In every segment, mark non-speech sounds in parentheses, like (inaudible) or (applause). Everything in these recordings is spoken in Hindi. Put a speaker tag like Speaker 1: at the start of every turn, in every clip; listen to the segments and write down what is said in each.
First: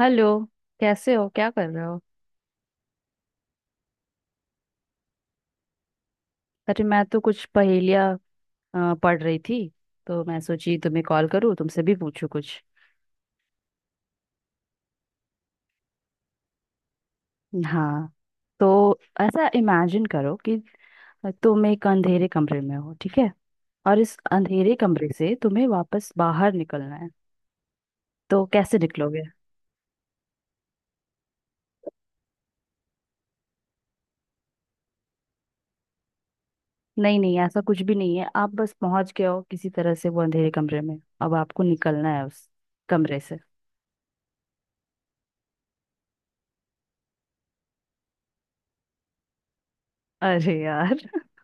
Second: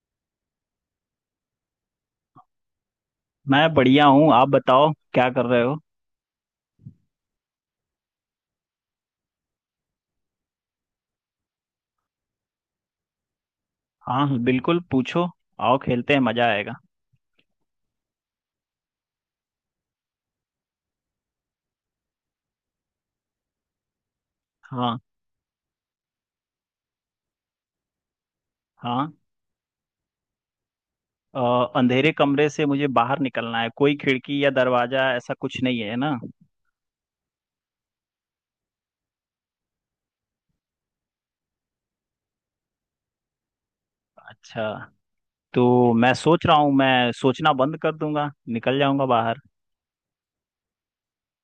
Speaker 1: हेलो। कैसे हो? क्या कर रहे हो?
Speaker 2: मैं बढ़िया हूँ। आप बताओ, क्या कर रहे हो?
Speaker 1: अरे मैं तो कुछ पहेलियाँ पढ़ रही थी। तो मैं सोची तुम्हें कॉल करूँ, तुमसे भी पूछूं कुछ।
Speaker 2: हाँ, बिल्कुल पूछो। आओ, खेलते हैं, मजा आएगा।
Speaker 1: हाँ। तो ऐसा इमेजिन करो कि तुम एक अंधेरे कमरे में हो, ठीक है। और इस अंधेरे
Speaker 2: हाँ।
Speaker 1: कमरे से तुम्हें वापस बाहर निकलना है, तो कैसे
Speaker 2: हाँ।
Speaker 1: निकलोगे?
Speaker 2: अंधेरे कमरे से मुझे बाहर निकलना है, कोई खिड़की या दरवाजा ऐसा कुछ नहीं है ना?
Speaker 1: नहीं नहीं, ऐसा कुछ भी नहीं है। आप बस पहुंच गए हो किसी तरह से वो अंधेरे कमरे में। अब आपको निकलना है उस कमरे से।
Speaker 2: अच्छा। तो मैं सोच रहा हूँ, मैं सोचना बंद कर दूंगा, निकल जाऊंगा बाहर।
Speaker 1: अरे यार (laughs)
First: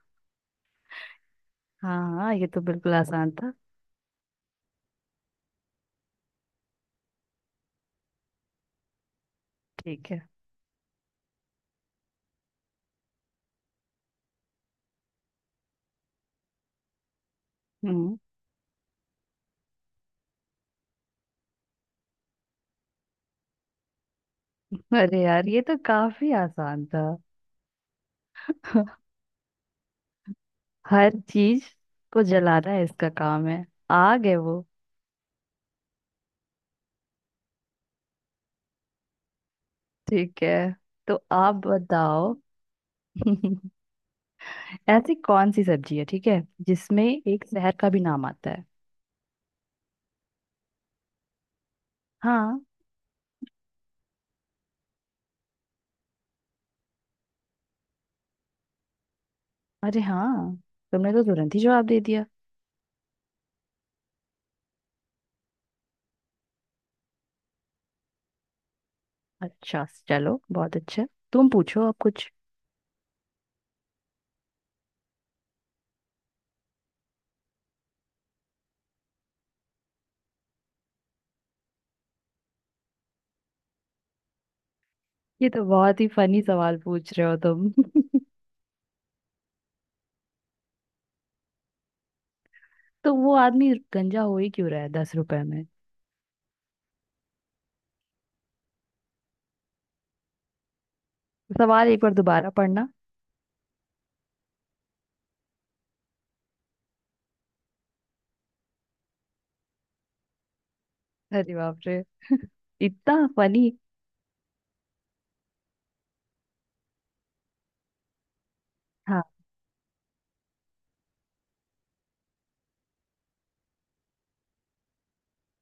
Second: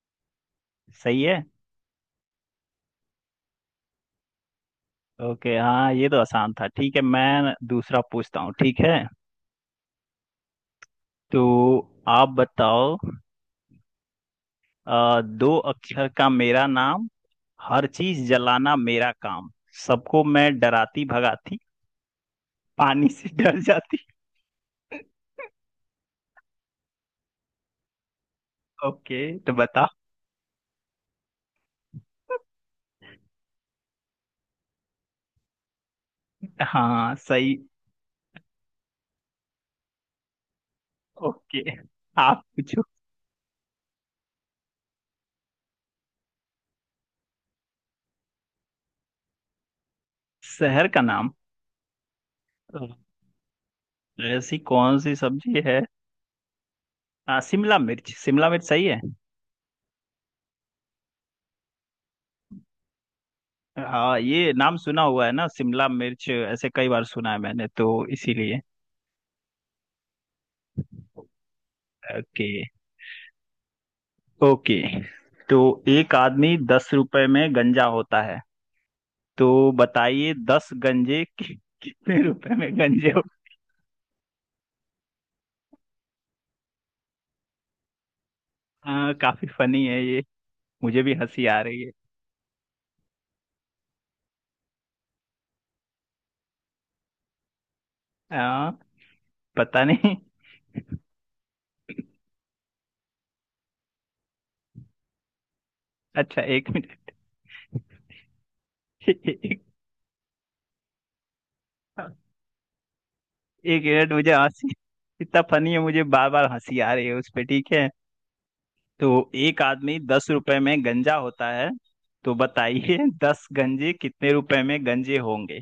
Speaker 2: सही है।
Speaker 1: हाँ हाँ, ये तो बिल्कुल आसान था।
Speaker 2: ओके, हाँ, ये तो आसान था। ठीक है, मैं दूसरा पूछता हूँ, ठीक है?
Speaker 1: ठीक है।
Speaker 2: तो आप बताओ। दो अक्षर का मेरा नाम, हर
Speaker 1: हम्म।
Speaker 2: चीज जलाना मेरा काम, सबको मैं डराती भगाती, पानी से डर जाती।
Speaker 1: अरे यार, ये तो काफी आसान था। (laughs)
Speaker 2: ओके, तो बता।
Speaker 1: हर चीज को जलाना है, इसका काम है। आग है वो।
Speaker 2: हाँ, सही।
Speaker 1: ठीक है, तो आप
Speaker 2: ओके,
Speaker 1: बताओ।
Speaker 2: आप पूछो।
Speaker 1: (laughs) ऐसी कौन सी सब्जी है, ठीक है, जिसमें एक शहर का भी नाम आता है?
Speaker 2: शहर का नाम?
Speaker 1: हाँ।
Speaker 2: ऐसी कौन सी सब्जी है? हाँ, शिमला मिर्च, शिमला मिर्च सही है।
Speaker 1: अरे हाँ, तुमने तो तुरंत ही जवाब दे दिया।
Speaker 2: हाँ, ये नाम सुना हुआ है ना, शिमला मिर्च ऐसे कई बार सुना है मैंने तो, इसीलिए।
Speaker 1: अच्छा, चलो बहुत अच्छा। तुम पूछो अब कुछ।
Speaker 2: ओके। ओके। तो एक आदमी 10 रुपए में गंजा होता है, तो बताइए, 10 गंजे कितने रुपए में गंजे?
Speaker 1: ये तो बहुत ही फनी सवाल पूछ रहे हो तुम।
Speaker 2: हाँ, काफी फनी है ये, मुझे भी हंसी आ रही है।
Speaker 1: (laughs) तो वो आदमी गंजा हो ही क्यों रहा है 10 रुपए में?
Speaker 2: हाँ, पता नहीं।
Speaker 1: सवाल एक बार दोबारा पढ़ना।
Speaker 2: अच्छा, एक मिनट। एक।
Speaker 1: अरे बाप रे, इतना फनी।
Speaker 2: एक मिनट, मुझे हंसी, इतना फनी है, मुझे बार बार हंसी आ रही है उस पे, ठीक है? तो
Speaker 1: हाँ।
Speaker 2: एक आदमी दस रुपए में गंजा होता है, तो बताइए दस गंजे कितने रुपए में गंजे होंगे?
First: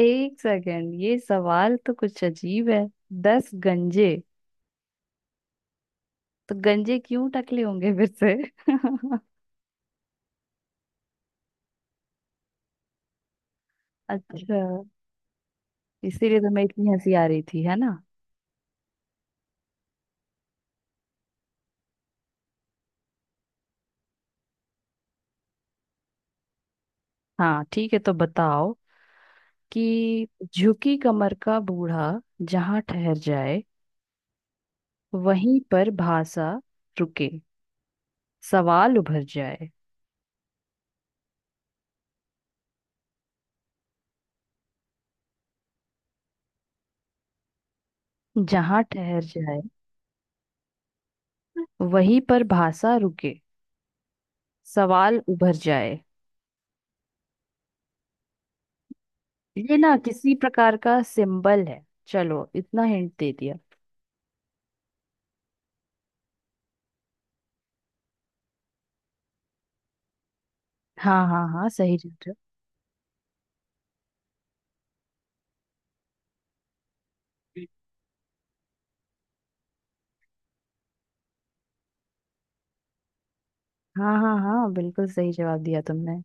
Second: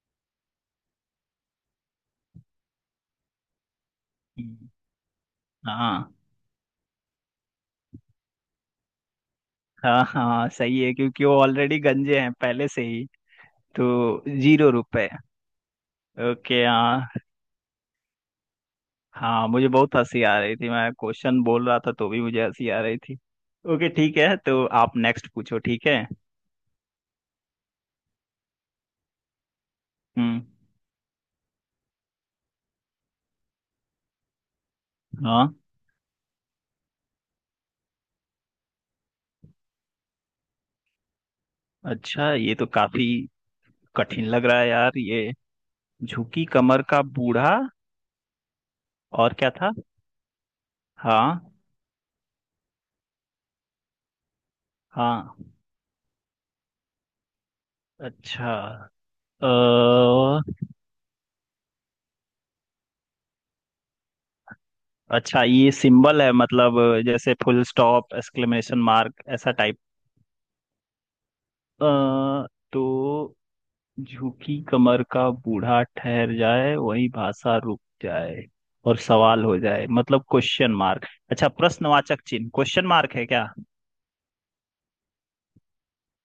Speaker 1: एक सेकेंड, ये सवाल तो कुछ अजीब है। दस गंजे।
Speaker 2: हाँ,
Speaker 1: तो गंजे क्यों टकले होंगे फिर से? (laughs)
Speaker 2: हाँ, हाँ, सही है क्योंकि वो ऑलरेडी गंजे हैं पहले से ही, तो
Speaker 1: अच्छा।
Speaker 2: 0 रुपए।
Speaker 1: इसीलिए तो मैं
Speaker 2: ओके,
Speaker 1: इतनी
Speaker 2: हाँ।
Speaker 1: हंसी आ रही थी, है ना।
Speaker 2: हाँ, मुझे बहुत हंसी आ रही थी, मैं क्वेश्चन बोल रहा था तो भी मुझे हंसी आ रही थी। ओके, ठीक है, तो आप नेक्स्ट पूछो, ठीक है?
Speaker 1: हाँ ठीक है, तो बताओ कि
Speaker 2: हम्म।
Speaker 1: झुकी कमर का बूढ़ा जहाँ ठहर जाए,
Speaker 2: हाँ,
Speaker 1: वहीं पर भाषा रुके, सवाल उभर जाए।
Speaker 2: अच्छा, ये तो काफी कठिन लग रहा है यार ये। झुकी कमर का बूढ़ा,
Speaker 1: जहाँ ठहर
Speaker 2: और क्या
Speaker 1: जाए,
Speaker 2: था? हाँ।
Speaker 1: वहीं पर भाषा रुके, सवाल
Speaker 2: हाँ,
Speaker 1: उभर जाए।
Speaker 2: अच्छा। अ,
Speaker 1: ये ना किसी प्रकार का सिंबल है, चलो इतना हिंट दे दिया।
Speaker 2: अच्छा, ये सिंबल है मतलब, जैसे फुल स्टॉप, एक्सक्लेमेशन मार्क, ऐसा टाइप?
Speaker 1: हाँ हाँ हाँ, सही जवाब।
Speaker 2: तो झुकी कमर का बूढ़ा ठहर जाए, वही भाषा रुक जाए, और सवाल हो जाए, मतलब क्वेश्चन मार्क। अच्छा, प्रश्नवाचक चिन्ह क्वेश्चन मार्क है क्या?
Speaker 1: हाँ हाँ हाँ, बिल्कुल सही जवाब दिया तुमने।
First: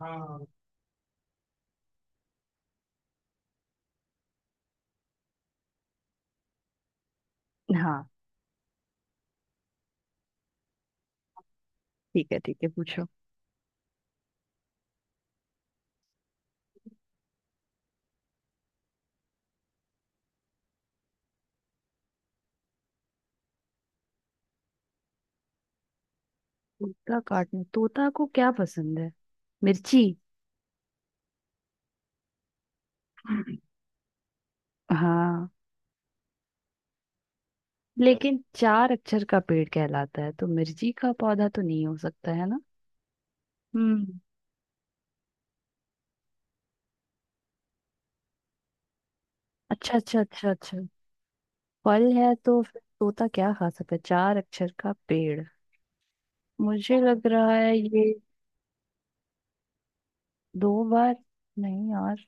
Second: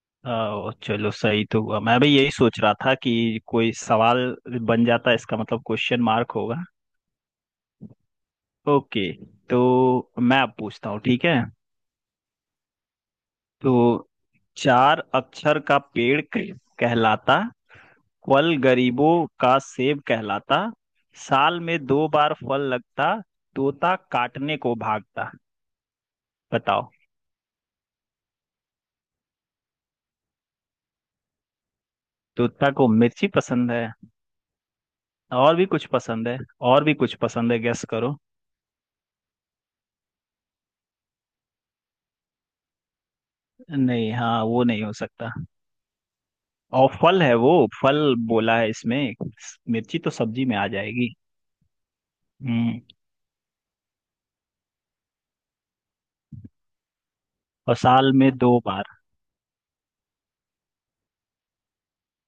Speaker 1: हाँ।
Speaker 2: ओ, चलो, सही तो हुआ, मैं भी यही सोच रहा था कि कोई सवाल बन जाता है, इसका मतलब क्वेश्चन मार्क होगा।
Speaker 1: हाँ
Speaker 2: ओके, तो मैं अब पूछता हूँ, ठीक है?
Speaker 1: ठीक है। ठीक है, पूछो।
Speaker 2: तो चार अक्षर का पेड़ कहलाता, फल गरीबों का सेब कहलाता, साल में 2 बार फल लगता, तोता काटने को भागता। बताओ।
Speaker 1: तोता काटने, तोता को क्या पसंद है? मिर्ची।
Speaker 2: तोता को मिर्ची पसंद है?
Speaker 1: हाँ।
Speaker 2: और भी कुछ पसंद है। और भी कुछ पसंद है, गेस करो।
Speaker 1: लेकिन चार अक्षर का पेड़ कहलाता है, तो मिर्ची का पौधा तो नहीं हो सकता है ना।
Speaker 2: नहीं,
Speaker 1: हम्म।
Speaker 2: हाँ, वो नहीं हो सकता। और फल है वो, फल बोला है इसमें।
Speaker 1: अच्छा
Speaker 2: मिर्ची तो
Speaker 1: अच्छा
Speaker 2: सब्जी
Speaker 1: अच्छा
Speaker 2: में आ
Speaker 1: अच्छा।
Speaker 2: जाएगी।
Speaker 1: फल है, तो फिर
Speaker 2: हम्म।
Speaker 1: तोता क्या खा सकता है? चार अक्षर का पेड़। मुझे लग रहा है
Speaker 2: और साल
Speaker 1: ये।
Speaker 2: में 2 बार।
Speaker 1: दो बार। नहीं यार।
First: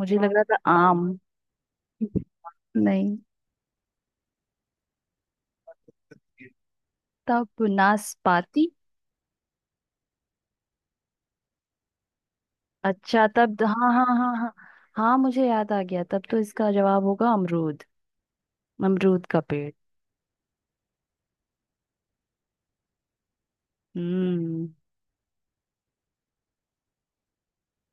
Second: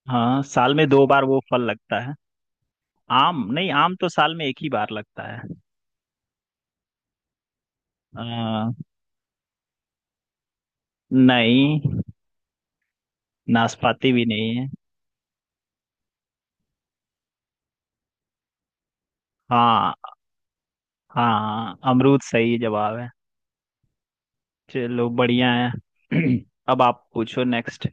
Speaker 1: मुझे लग रहा
Speaker 2: हाँ,
Speaker 1: था
Speaker 2: साल में दो
Speaker 1: आम।
Speaker 2: बार वो फल लगता है।
Speaker 1: नहीं,
Speaker 2: आम नहीं, आम तो साल में एक ही बार लगता है।
Speaker 1: तब नाशपाती।
Speaker 2: आ, नहीं।
Speaker 1: अच्छा तब, हाँ हाँ
Speaker 2: नाशपाती भी
Speaker 1: हाँ हाँ।
Speaker 2: नहीं है।
Speaker 1: हाँ, मुझे याद आ गया, तब तो इसका जवाब होगा अमरूद। अमरूद का पेड़।
Speaker 2: हाँ। हाँ, अमरूद सही जवाब है।
Speaker 1: हम्म।
Speaker 2: चलो, बढ़िया है। (clears throat) अब आप पूछो नेक्स्ट।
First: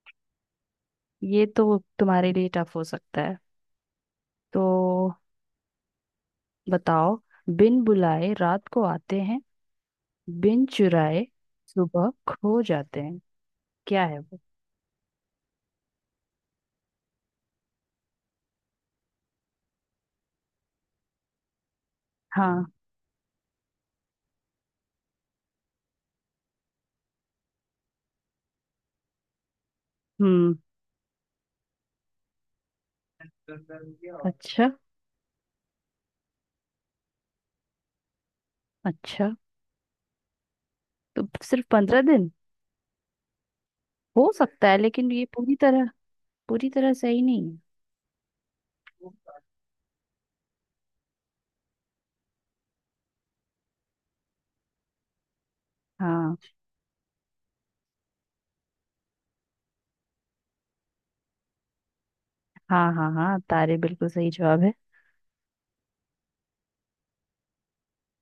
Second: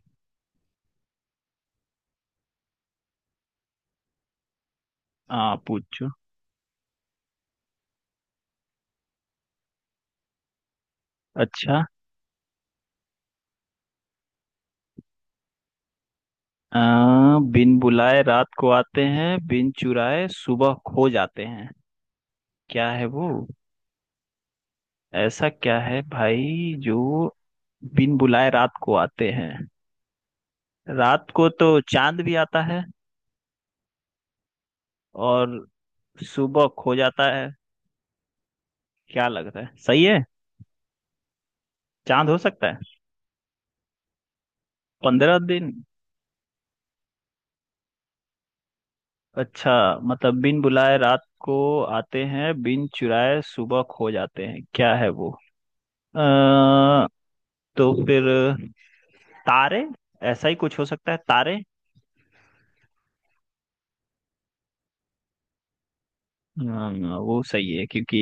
Speaker 1: ये तो तुम्हारे लिए टफ हो सकता है, तो
Speaker 2: हाँ, पूछो।
Speaker 1: बताओ। बिन बुलाए रात को आते हैं, बिन चुराए
Speaker 2: अच्छा।
Speaker 1: सुबह खो जाते हैं। क्या है वो?
Speaker 2: आ, बिन बुलाए रात को आते हैं, बिन चुराए सुबह खो जाते हैं,
Speaker 1: हाँ।
Speaker 2: क्या है वो? ऐसा क्या है भाई जो बिन बुलाए रात को आते हैं?
Speaker 1: हम्म।
Speaker 2: रात को तो चांद भी आता है
Speaker 1: अच्छा।
Speaker 2: और सुबह खो जाता है, क्या
Speaker 1: अच्छा।
Speaker 2: लगता है, सही है?
Speaker 1: तो सिर्फ 15 दिन।
Speaker 2: चांद हो सकता है।
Speaker 1: हो सकता है, लेकिन ये
Speaker 2: पंद्रह
Speaker 1: पूरी
Speaker 2: दिन
Speaker 1: तरह पूरी तरह सही नहीं है।
Speaker 2: अच्छा, मतलब बिन बुलाए रात को आते हैं, बिन चुराए सुबह खो जाते हैं, क्या है वो?
Speaker 1: हाँ
Speaker 2: अ, तो फिर तारे, ऐसा ही कुछ हो सकता है, तारे।
Speaker 1: हाँ हाँ हाँ, तारे बिल्कुल सही जवाब है।
Speaker 2: हाँ, वो सही है क्योंकि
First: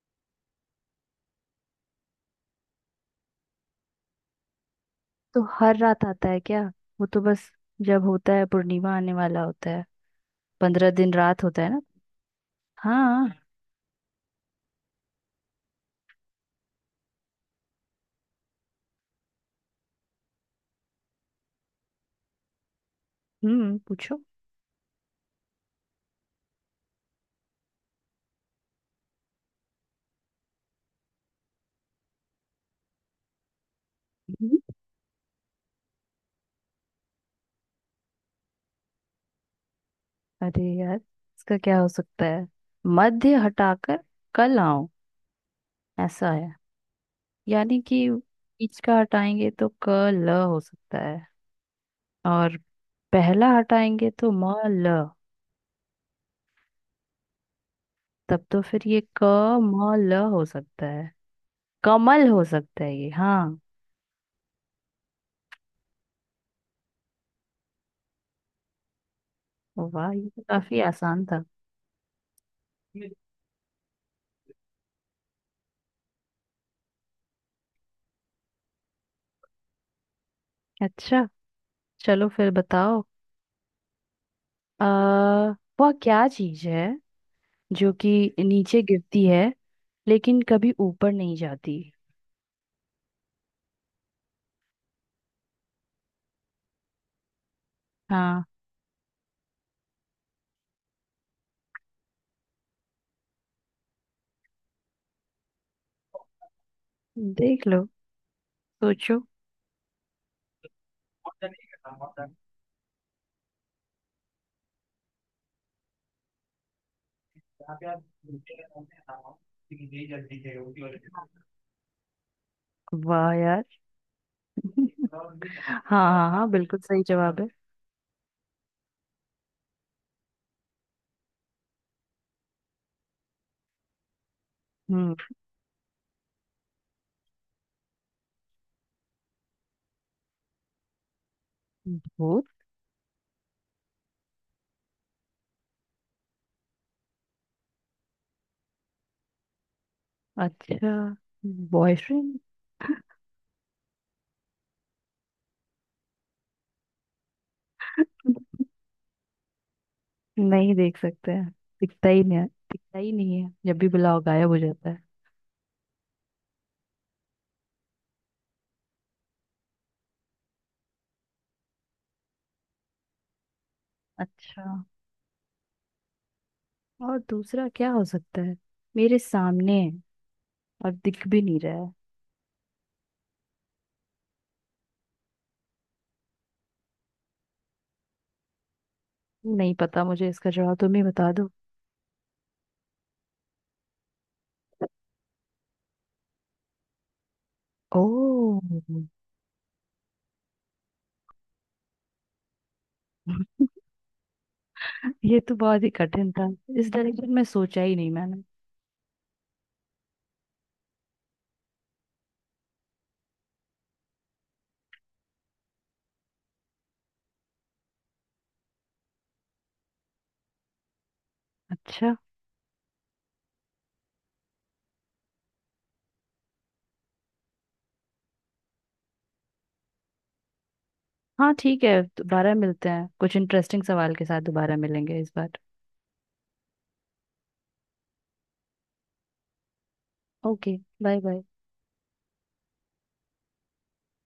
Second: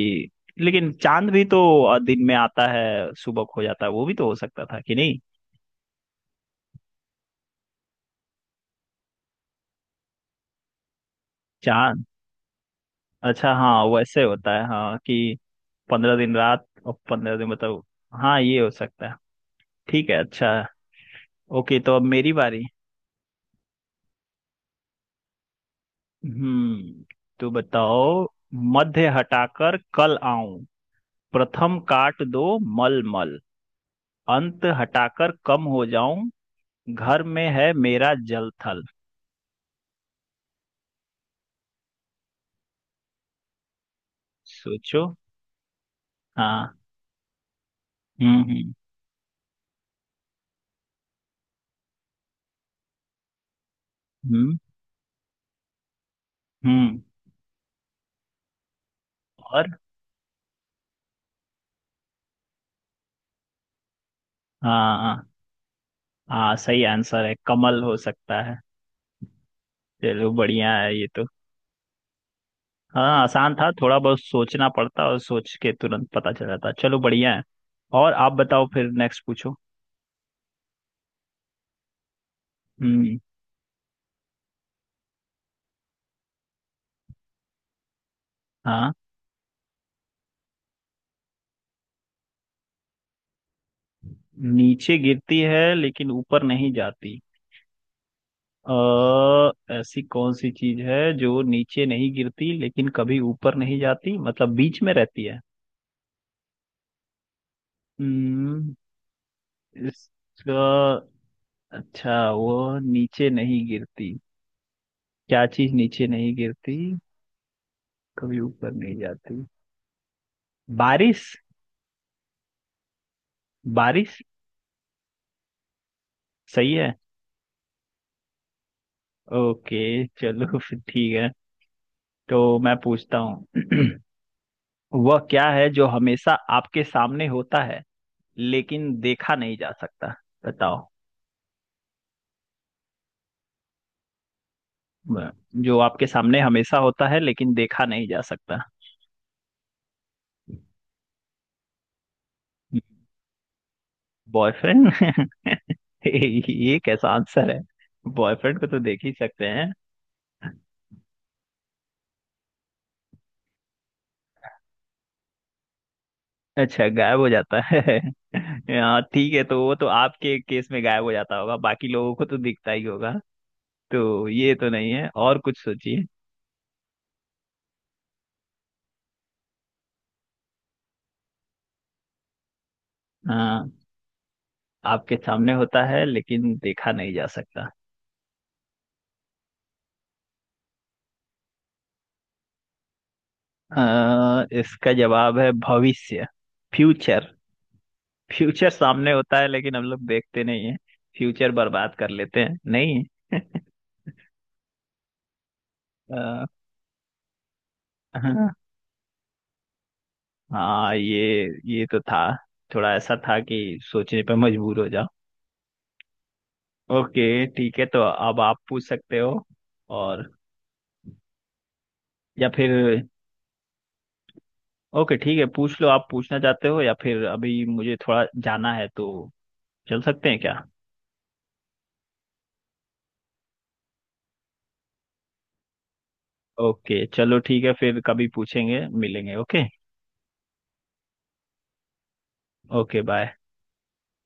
Speaker 2: लेकिन चांद भी तो दिन में आता है, सुबह खो जाता है, वो भी तो हो सकता था कि नहीं?
Speaker 1: तो हर रात आता है क्या? वो तो बस जब होता है पूर्णिमा आने वाला होता है, 15 दिन रात होता है ना।
Speaker 2: चांद।
Speaker 1: हाँ।
Speaker 2: अच्छा, हाँ, वैसे होता है, हाँ, कि 15 दिन रात और 15 दिन मतलब, हाँ, ये हो सकता है। ठीक है, अच्छा, ओके, तो अब मेरी बारी।
Speaker 1: हम्म, पूछो।
Speaker 2: हम्म, तो बताओ, मध्य हटाकर कल आऊं, प्रथम काट दो मल मल,
Speaker 1: हम्म।
Speaker 2: अंत हटाकर कम हो जाऊं, घर में है मेरा जल थल।
Speaker 1: अरे यार, इसका क्या हो सकता है? मध्य हटाकर कल आओ।
Speaker 2: सोचो।
Speaker 1: ऐसा है।
Speaker 2: हाँ।
Speaker 1: यानी कि
Speaker 2: हम्म, हम्म।
Speaker 1: बीच का हटाएंगे तो क ल हो सकता है। और पहला हटाएंगे तो म
Speaker 2: हम्म,
Speaker 1: ल।
Speaker 2: हम्म।
Speaker 1: तब तो फिर ये क
Speaker 2: और।
Speaker 1: म ल हो सकता है। कमल हो सकता है ये, हाँ।
Speaker 2: हाँ, हाँ, हाँ, सही आंसर है, कमल हो सकता है।
Speaker 1: वाह, ये
Speaker 2: चलो,
Speaker 1: तो
Speaker 2: बढ़िया
Speaker 1: काफी
Speaker 2: है ये
Speaker 1: आसान
Speaker 2: तो।
Speaker 1: था।
Speaker 2: हाँ, आसान था, थोड़ा बहुत सोचना पड़ता और सोच के तुरंत पता चल जाता, चलो, बढ़िया है। और आप बताओ, फिर नेक्स्ट पूछो।
Speaker 1: अच्छा, चलो फिर बताओ।
Speaker 2: हम्म।
Speaker 1: आ वह क्या चीज है जो कि नीचे
Speaker 2: हाँ।
Speaker 1: गिरती है लेकिन कभी ऊपर नहीं जाती?
Speaker 2: नीचे गिरती है लेकिन ऊपर नहीं जाती,
Speaker 1: हाँ।
Speaker 2: अ, ऐसी कौन सी चीज है जो नीचे नहीं गिरती लेकिन कभी ऊपर नहीं जाती, मतलब बीच में रहती है?
Speaker 1: देख लो।
Speaker 2: हम्म।
Speaker 1: सोचो।
Speaker 2: इसका अच्छा, वो नीचे नहीं गिरती, क्या चीज नीचे नहीं गिरती, कभी ऊपर नहीं जाती? बारिश।
Speaker 1: वाह यार
Speaker 2: बारिश।
Speaker 1: (laughs) हाँ हाँ हाँ,
Speaker 2: सही
Speaker 1: बिल्कुल
Speaker 2: है।
Speaker 1: सही जवाब है।
Speaker 2: ओके, चलो, (laughs) फिर ठीक है। तो मैं पूछता हूँ। (clears throat)
Speaker 1: हम्म।
Speaker 2: वह क्या है जो हमेशा आपके सामने होता है लेकिन देखा नहीं जा सकता? बताओ।
Speaker 1: भूत।
Speaker 2: ब- जो आपके सामने हमेशा होता है लेकिन देखा नहीं जा सकता।
Speaker 1: अच्छा। बॉयफ्रेंड।
Speaker 2: बॉयफ्रेंड? (laughs) ये कैसा आंसर है? बॉयफ्रेंड को तो देख ही सकते हैं।
Speaker 1: नहीं देख सकते हैं। दिखता ही नहीं है। दिखता ही नहीं है, जब भी बुलाओ गायब हो जाता है।
Speaker 2: अच्छा, गायब हो जाता है। (laughs) हाँ, ठीक है, तो वो तो आपके केस में गायब हो जाता होगा, बाकी लोगों को तो दिखता ही होगा, तो ये
Speaker 1: अच्छा।
Speaker 2: तो नहीं है, और कुछ सोचिए।
Speaker 1: और दूसरा क्या हो सकता है? मेरे सामने है और दिख भी नहीं रहा है।
Speaker 2: हाँ, आपके सामने होता है लेकिन देखा नहीं जा सकता।
Speaker 1: नहीं पता, मुझे इसका जवाब तुम ही बता दो।
Speaker 2: इसका जवाब है भविष्य, फ्यूचर।
Speaker 1: ओ।
Speaker 2: फ्यूचर सामने होता है लेकिन हम लोग देखते नहीं है, फ्यूचर बर्बाद कर लेते हैं, नहीं? (laughs)
Speaker 1: (laughs) ये तो बहुत ही कठिन
Speaker 2: अ,
Speaker 1: था। इस डायरेक्शन में सोचा ही नहीं मैंने।
Speaker 2: हाँ। हाँ, ये तो था, थोड़ा ऐसा था कि सोचने पे मजबूर हो जाओ। ओके, ठीक है, तो अब आप पूछ सकते हो। और,
Speaker 1: अच्छा।
Speaker 2: या फिर, ओके ठीक है, पूछ लो, आप पूछना चाहते हो, या फिर अभी मुझे थोड़ा जाना है, तो चल सकते हैं क्या?
Speaker 1: हाँ ठीक है, दोबारा मिलते हैं, कुछ इंटरेस्टिंग सवाल के साथ दोबारा मिलेंगे इस बार।
Speaker 2: ओके, चलो, ठीक है, फिर कभी पूछेंगे, मिलेंगे। Okay.
Speaker 1: Okay. Bye bye.
Speaker 2: Okay, bye.